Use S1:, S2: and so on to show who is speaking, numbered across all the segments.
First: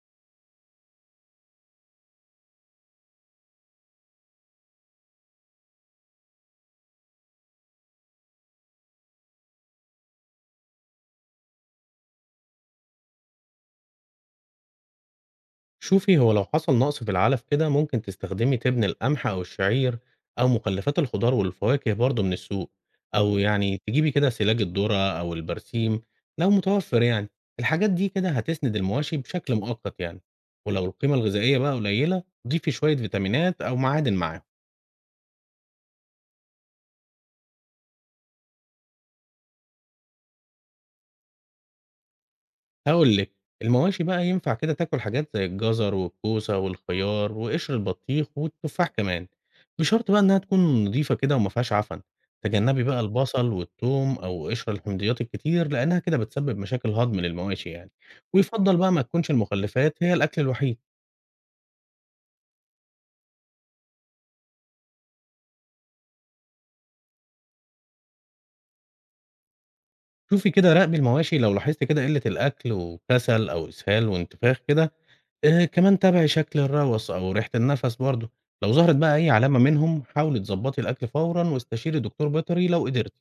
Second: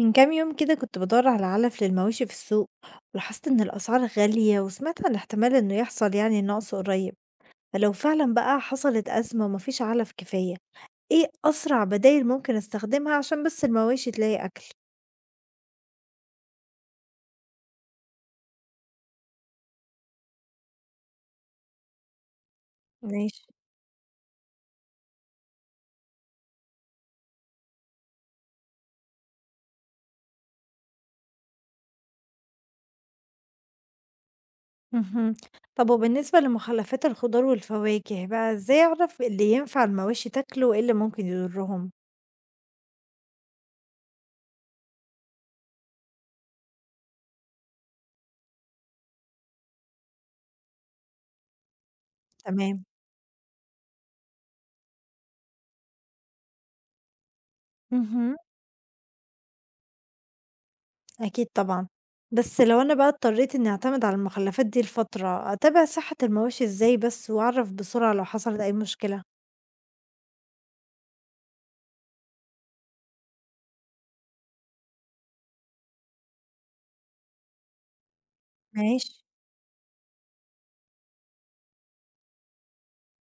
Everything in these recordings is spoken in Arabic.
S1: من كام يوم كده كنت بدور على علف للمواشي في السوق، ولاحظت إن الأسعار غالية وسمعت عن احتمال إنه يحصل يعني نقص قريب. فلو فعلا بقى حصلت أزمة ومفيش علف كفاية، إيه أسرع بدايل ممكن أستخدمها عشان بس المواشي تلاقي أكل؟
S2: شوفي هو لو حصل نقص في العلف كده ممكن تستخدمي تبن القمح أو الشعير أو مخلفات الخضار والفواكه برضه من السوق أو
S1: ماشي.
S2: يعني تجيبي كده سلاج الذرة أو البرسيم لو متوفر يعني. الحاجات دي كده هتسند المواشي بشكل مؤقت يعني، ولو القيمة الغذائية بقى قليلة ضيفي شوية فيتامينات أو معادن معاهم.
S1: مهم. طب وبالنسبة لمخلفات الخضار والفواكه بقى إزاي أعرف اللي ينفع المواشي تاكله وإيه اللي ممكن يضرهم؟
S2: هاقول لِك، المواشي بقى ينفع كده تاكل حاجات زي الجزر والكوسة والخيار وقشر البطيخ والتفاح كمان، بشرط بقى إنها تكون نضيفة كده وما فيهاش عفن، تجنبي
S1: تمام.
S2: بقى البصل والثوم أو قشر الحمضيات الكتير لأنها كده بتسبب مشاكل هضم للمواشي يعني،
S1: مهم.
S2: ويفضل بقى ما تكونش المخلفات هي الأكل الوحيد.
S1: أكيد طبعًا. بس لو أنا بقى اضطريت إنّي أعتمد على المخلّفات دي لفترة، أتابع صحة المواشي إزاي بس وأعرف بسرعة لو حصلت أي مشكلة؟
S2: شوفي كده راقبي المواشي لو لاحظتِ كده قلة الأكل وكسل أو إسهال وانتفاخ كده. كمان تابعي شكل الروَس أو ريحة النَفَس برضه، لو ظهرت
S1: ماشي.
S2: بقى أي علامة منهم حاولي تضبّطي الأكل فورًا واستشيري دكتور بيطري لو قدرتِ.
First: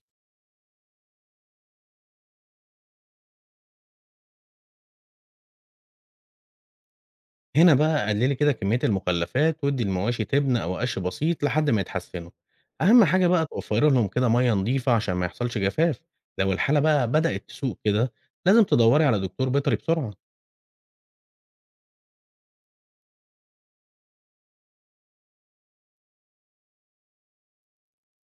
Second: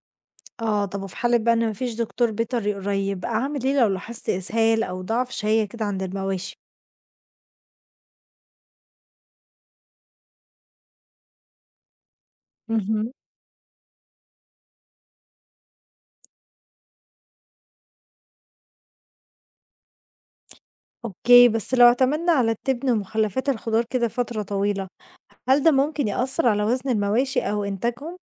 S1: آه، طب وفي حالة بقى إن ما فيش دكتور بيطري قريب، أعمل إيه لو لاحظت إسهال أو ضعف شهية كده عند المواشي؟
S2: هنا بقى قلّلي كده كمية المخلفات وادّي المواشي تبن أو قَش بسيط لحد ما يتحسنوا، أهم
S1: اهم.
S2: حاجة بقى توفّري لهم كده مَيّة نضيفة عشان ما يحصلش جفاف، لو الحالة بقى بدأت تسوء كده لازم تدوّري على دكتور بيطري بسرعة.
S1: أوكي، بس لو اعتمدنا على التبن ومخلّفات الخضار كده فترة طويلة، هل ده ممكن يأثّر على وزن المواشي أو إنتاجهم؟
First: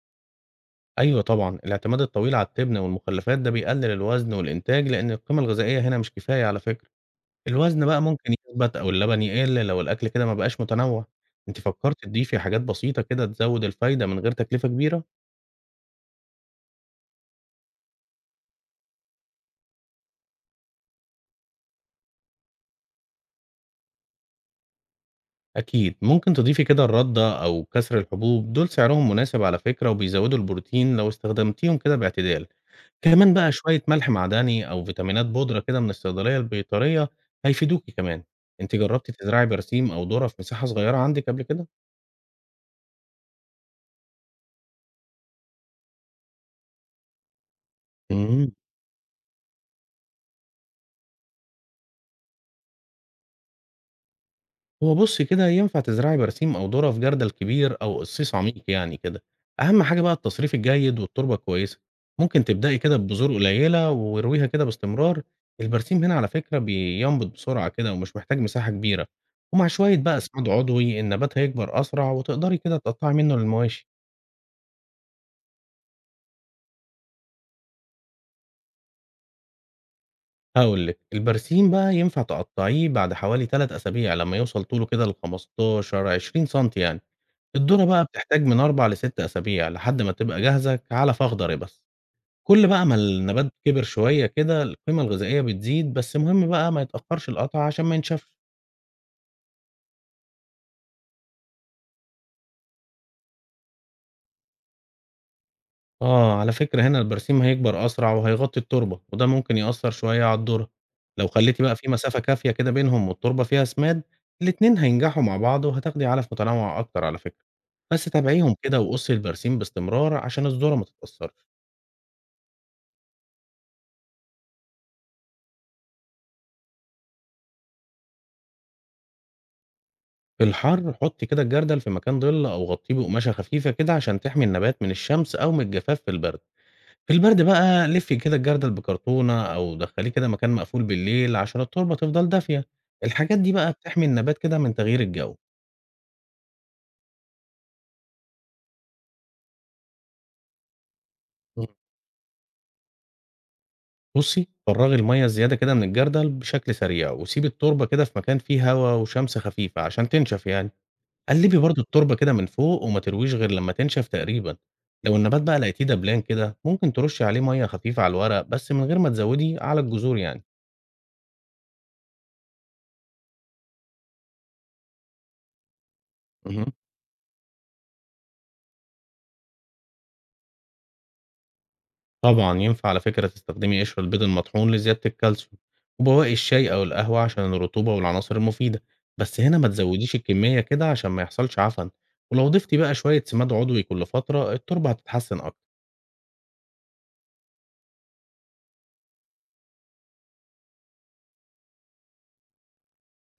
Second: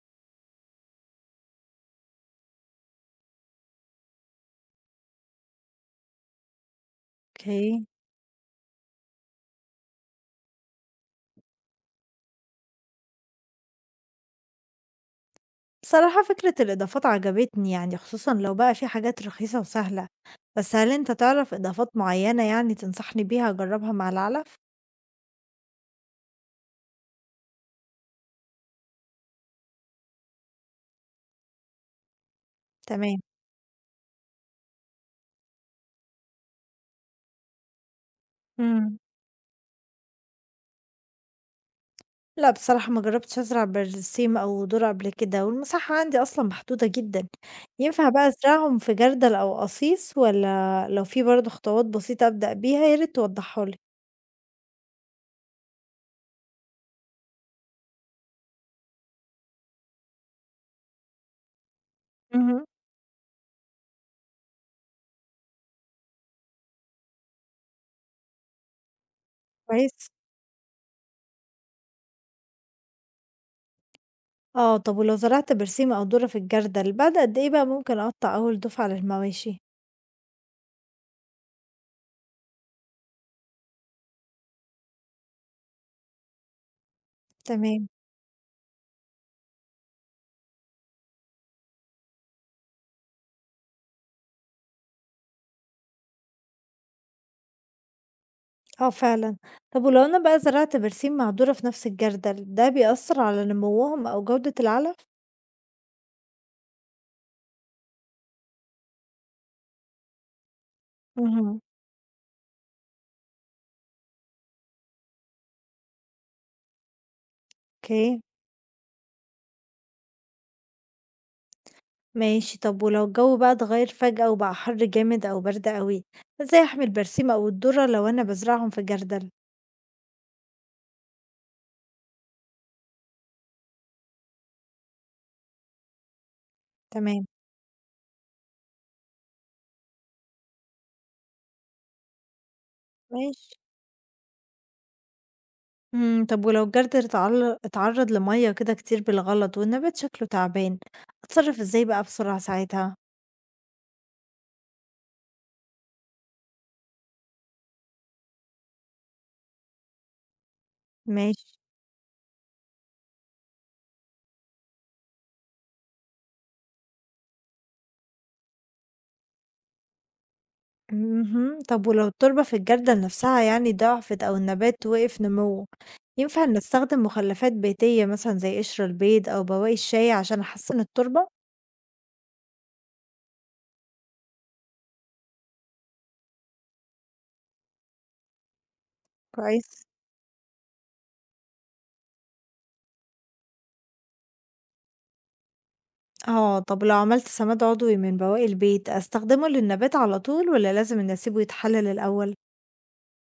S2: أيوه طبعًا، الاعتماد الطويل على التبن والمخلفات ده بيقلل الوزن والإنتاج لأن القيمة الغذائية هنا مش كفاية على فكرة.
S1: أوكي.
S2: الوزن بقى ممكن يثبت أو اللبن يقل لو الأكل كده ما بقاش متنوع، أنتِ فكرتِ تضيفي حاجات بسيطة كده تزود الفايدة من غير تكلفة كبيرة؟
S1: بصراحة فكرة الإضافات عجبتني يعني خصوصًا لو بقى في حاجات رخيصة وسهلة، بس هل أنت تعرف إضافات معيّنة يعني تنصحني بيها أجرّبها مع العلف؟
S2: أكيد، ممكن تضيفي كده الردة أو كسر الحبوب دول سعرهم مناسب على فكرة وبيزودوا البروتين لو استخدمتيهم كده باعتدال،
S1: تمام.
S2: كمان بقى شوية ملح معدني أو فيتامينات بودرة كده من الصيدلية البيطرية هيفيدوكِ كمان. أنتِ
S1: إمم.
S2: جربتِ تزرعي برسيم أو ذرة في مساحة صغيرة عندِك قبل كده؟
S1: لأ بصراحة ما جرّبتش أزرع برسيم أو ذرة قبل كده، والمساحة عندي أصلًا محدودة جدًا، ينفع بقى
S2: إمم.
S1: أزرعهم في جردل أو قصيص والّا لو في برضه خطوات بسيطة أبدأ بيها يا ريت توضّحها لي؟
S2: هو بُصّي كده، ينفع تزرعي برسيم أو ذرة في جردل كبير أو قصيص عميق يعني كده، أهم حاجة بقى التصريف الجيد والتربة الكويسة، ممكن
S1: اهم.
S2: تبدئي كده ببذور قليلة وارويها كده باستمرار. البرسيم هنا على فكرة بينبت بسرعة كده ومش محتاج مساحة كبيرة، ومع شوية
S1: كويس.
S2: بقى إسعاد عضوي النبات هيكبر أسرع وتقدري كده تقطّعي منه للمواشي.
S1: آه طب ولو زرعت برسيم أو ذرة في الجردل بعد قد إيه بقى ممكن أقطّع أول دُفعة للمواشي؟
S2: هاقول لِك، البرسيم بقى ينفع تقطّعيه بعد حوالي 3 أسابيع لمّا يوصل طوله كده ل15، 20 سنتي يعني. الذرة
S1: تمام.
S2: بقى بتحتاج من 4 ل6 أسابيع لحد ما تبقى جاهزة كعلف أخضر يبس. كل بقى ما النبات كبر شوية كده القيمة الغذائية بتزيد بس مهم بقى ما يتأخرش القطع عشان ما ينشفش.
S1: آه فعلًا. طب ولو أنا بقى زرعت برسيم مهدورة في نفس الجردل، ده بيأثر على نموهم أو جودة العلف؟
S2: آه على فكرة هنا البرسيم هيكبر أسرع وهيغطي التربة وده ممكن يأثر شوية على الذرة. لو
S1: اهم.
S2: خليتي بقى في مسافة كافية كده بينهم والتربة فيها سماد الاتنين هينجحوا مع بعض وهتاخدي علف متنوع أكتر على فكرة. بس
S1: أوكي.
S2: تابعيهم كده وقصي البرسيم باستمرار عشان الذرة ما تتأثرش.
S1: ماشي. طب ولو الجو بقى اتغير فجأة وبقى حر جامد أو برد أوي، إزاي أحمي البرسيم أو الذرة لو أنا بازرعهم في جردل؟
S2: في الحر حطي كده الجردل في مكان ظل أو غطيه بقماشة خفيفة كده عشان تحمي النبات من الشمس أو من الجفاف في البرد. في
S1: تمام.
S2: البرد بقى لفي كده الجردل بكرتونة أو دخليه كده مكان مقفول بالليل عشان التربة تفضل دافية. الحاجات دي
S1: ماشي.
S2: بقى بتحمي النبات كده من تغيير الجو.
S1: إمم، طب ولو الجردل اتعرض لمَيّة كده كتير بالغلط والنبات شكله تعبان، أتصرف
S2: مم.
S1: إزاي بقى بسرعة ساعتها؟
S2: بصي فرغي المية الزيادة كده من الجردل بشكل سريع وسيبي التربة كده في مكان فيه هواء وشمس خفيفة عشان تنشف يعني.
S1: ماشي.
S2: قلّبي برضه التربة كده من فوق وما ترويش غير لمّا تنشف تقريبًا، لو النبات بقى لقيتيه دبلان كده ممكن ترُشّي عليه مَيّة خفيفة على الورق بس من غير ما تزوّدي على الجذور يعني.
S1: اهم. طب ولو التربة في الجردل نفسها يعني ضعفت أو النبات وقف نموه، ينفع
S2: اهم.
S1: نستخدم مخلفات بيتية مثلًا زي قشر البيض أو بواقي الشاي عشان أحسن التربة؟
S2: طبعًا ينفع على فكرة تستخدمي قشر البيض المطحون لزيادة الكالسيوم، وبواقي الشاي أو القهوة عشان الرطوبة والعناصر المفيدة، بس هنا ما
S1: كويس.
S2: تزوّديش الكمية كده عشان ما يحصلش عفن، ولو ضفتِ بقى شوية سماد عضوي كل فترة التربة هتتحسن أكتر.
S1: آه، طب لو عملت سماد عضوي من بواقي البيت أستخدمه للنبات على طول ولا لازم إني أسيبه يتحلل الأول؟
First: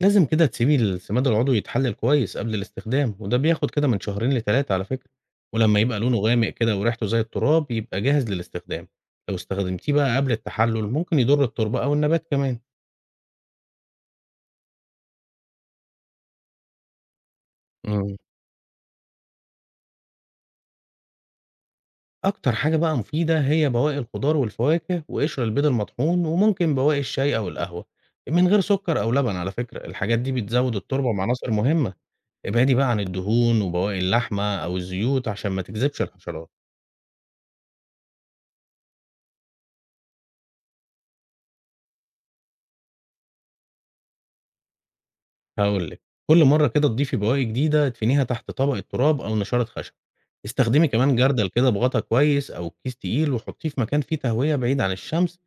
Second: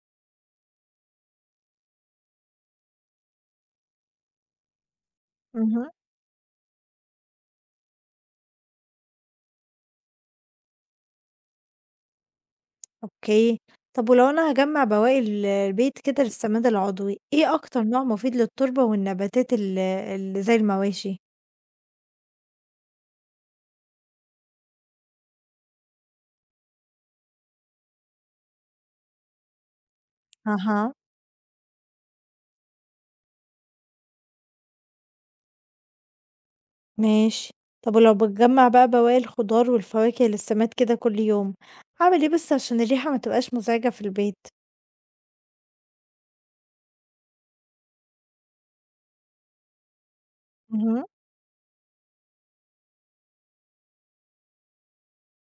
S2: لازم كده تسيبي السماد العضوي يتحلل كويس قبل الاستخدام وده بياخد كده من شهرين لتلاتة على فكرة. ولما
S1: مهم.
S2: يبقى لونه غامق كده وريحته زي التراب يبقى جاهز للاستخدام. لو استخدمتيه بقى قبل التحلل ممكن يضر التربة أو النبات كمان.
S1: أوكي، طب ولو أنا هاجمع بواقي البيت كده للسماد العضوي، إيه أكتر نوع
S2: مم.
S1: مفيد للتربة والنباتات اللي زي المواشي؟
S2: أكتر حاجة بقى مفيدة هي بواقي الخضار والفواكه وقشر البيض المطحون وممكن بواقي الشاي أو القهوة من غير سكر أو لبن على فكرة. الحاجات دي بتزود
S1: أها.
S2: التربة مع عناصر مهمة. ابعدي بقى عن الدهون وبواقي اللحمة أو الزيوت عشان ما تجذبش الحشرات.
S1: ماشي. طب ولو بتجمّع بقى بواقي الخضار والفواكه للسماد كده كل يوم، أعمل إيه بس عشان الريحة ما تبقاش مزعجة في البيت؟
S2: هاقول لِك، كل مرة كده تضيفي بواقي جديدة ادفنيها تحت طبقة تراب أو نشارة خشب، استخدمي
S1: اهم.
S2: كمان جردل كده بغطا كويس أو كيس تقيل وحطيه في مكان فيه تهوية بعيد عن الشمس،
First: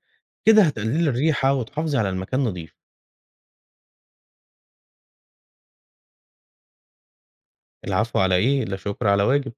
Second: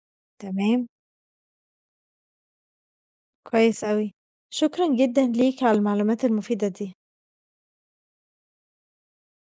S2: كده
S1: تمام.
S2: هتقللي الريحة وتحافظي على المكان نضيف.
S1: كويس أوي. شكرًا جدًا ليك على المعلومات المفيدة دي.
S2: العفو على إيه، لا شكر على واجب.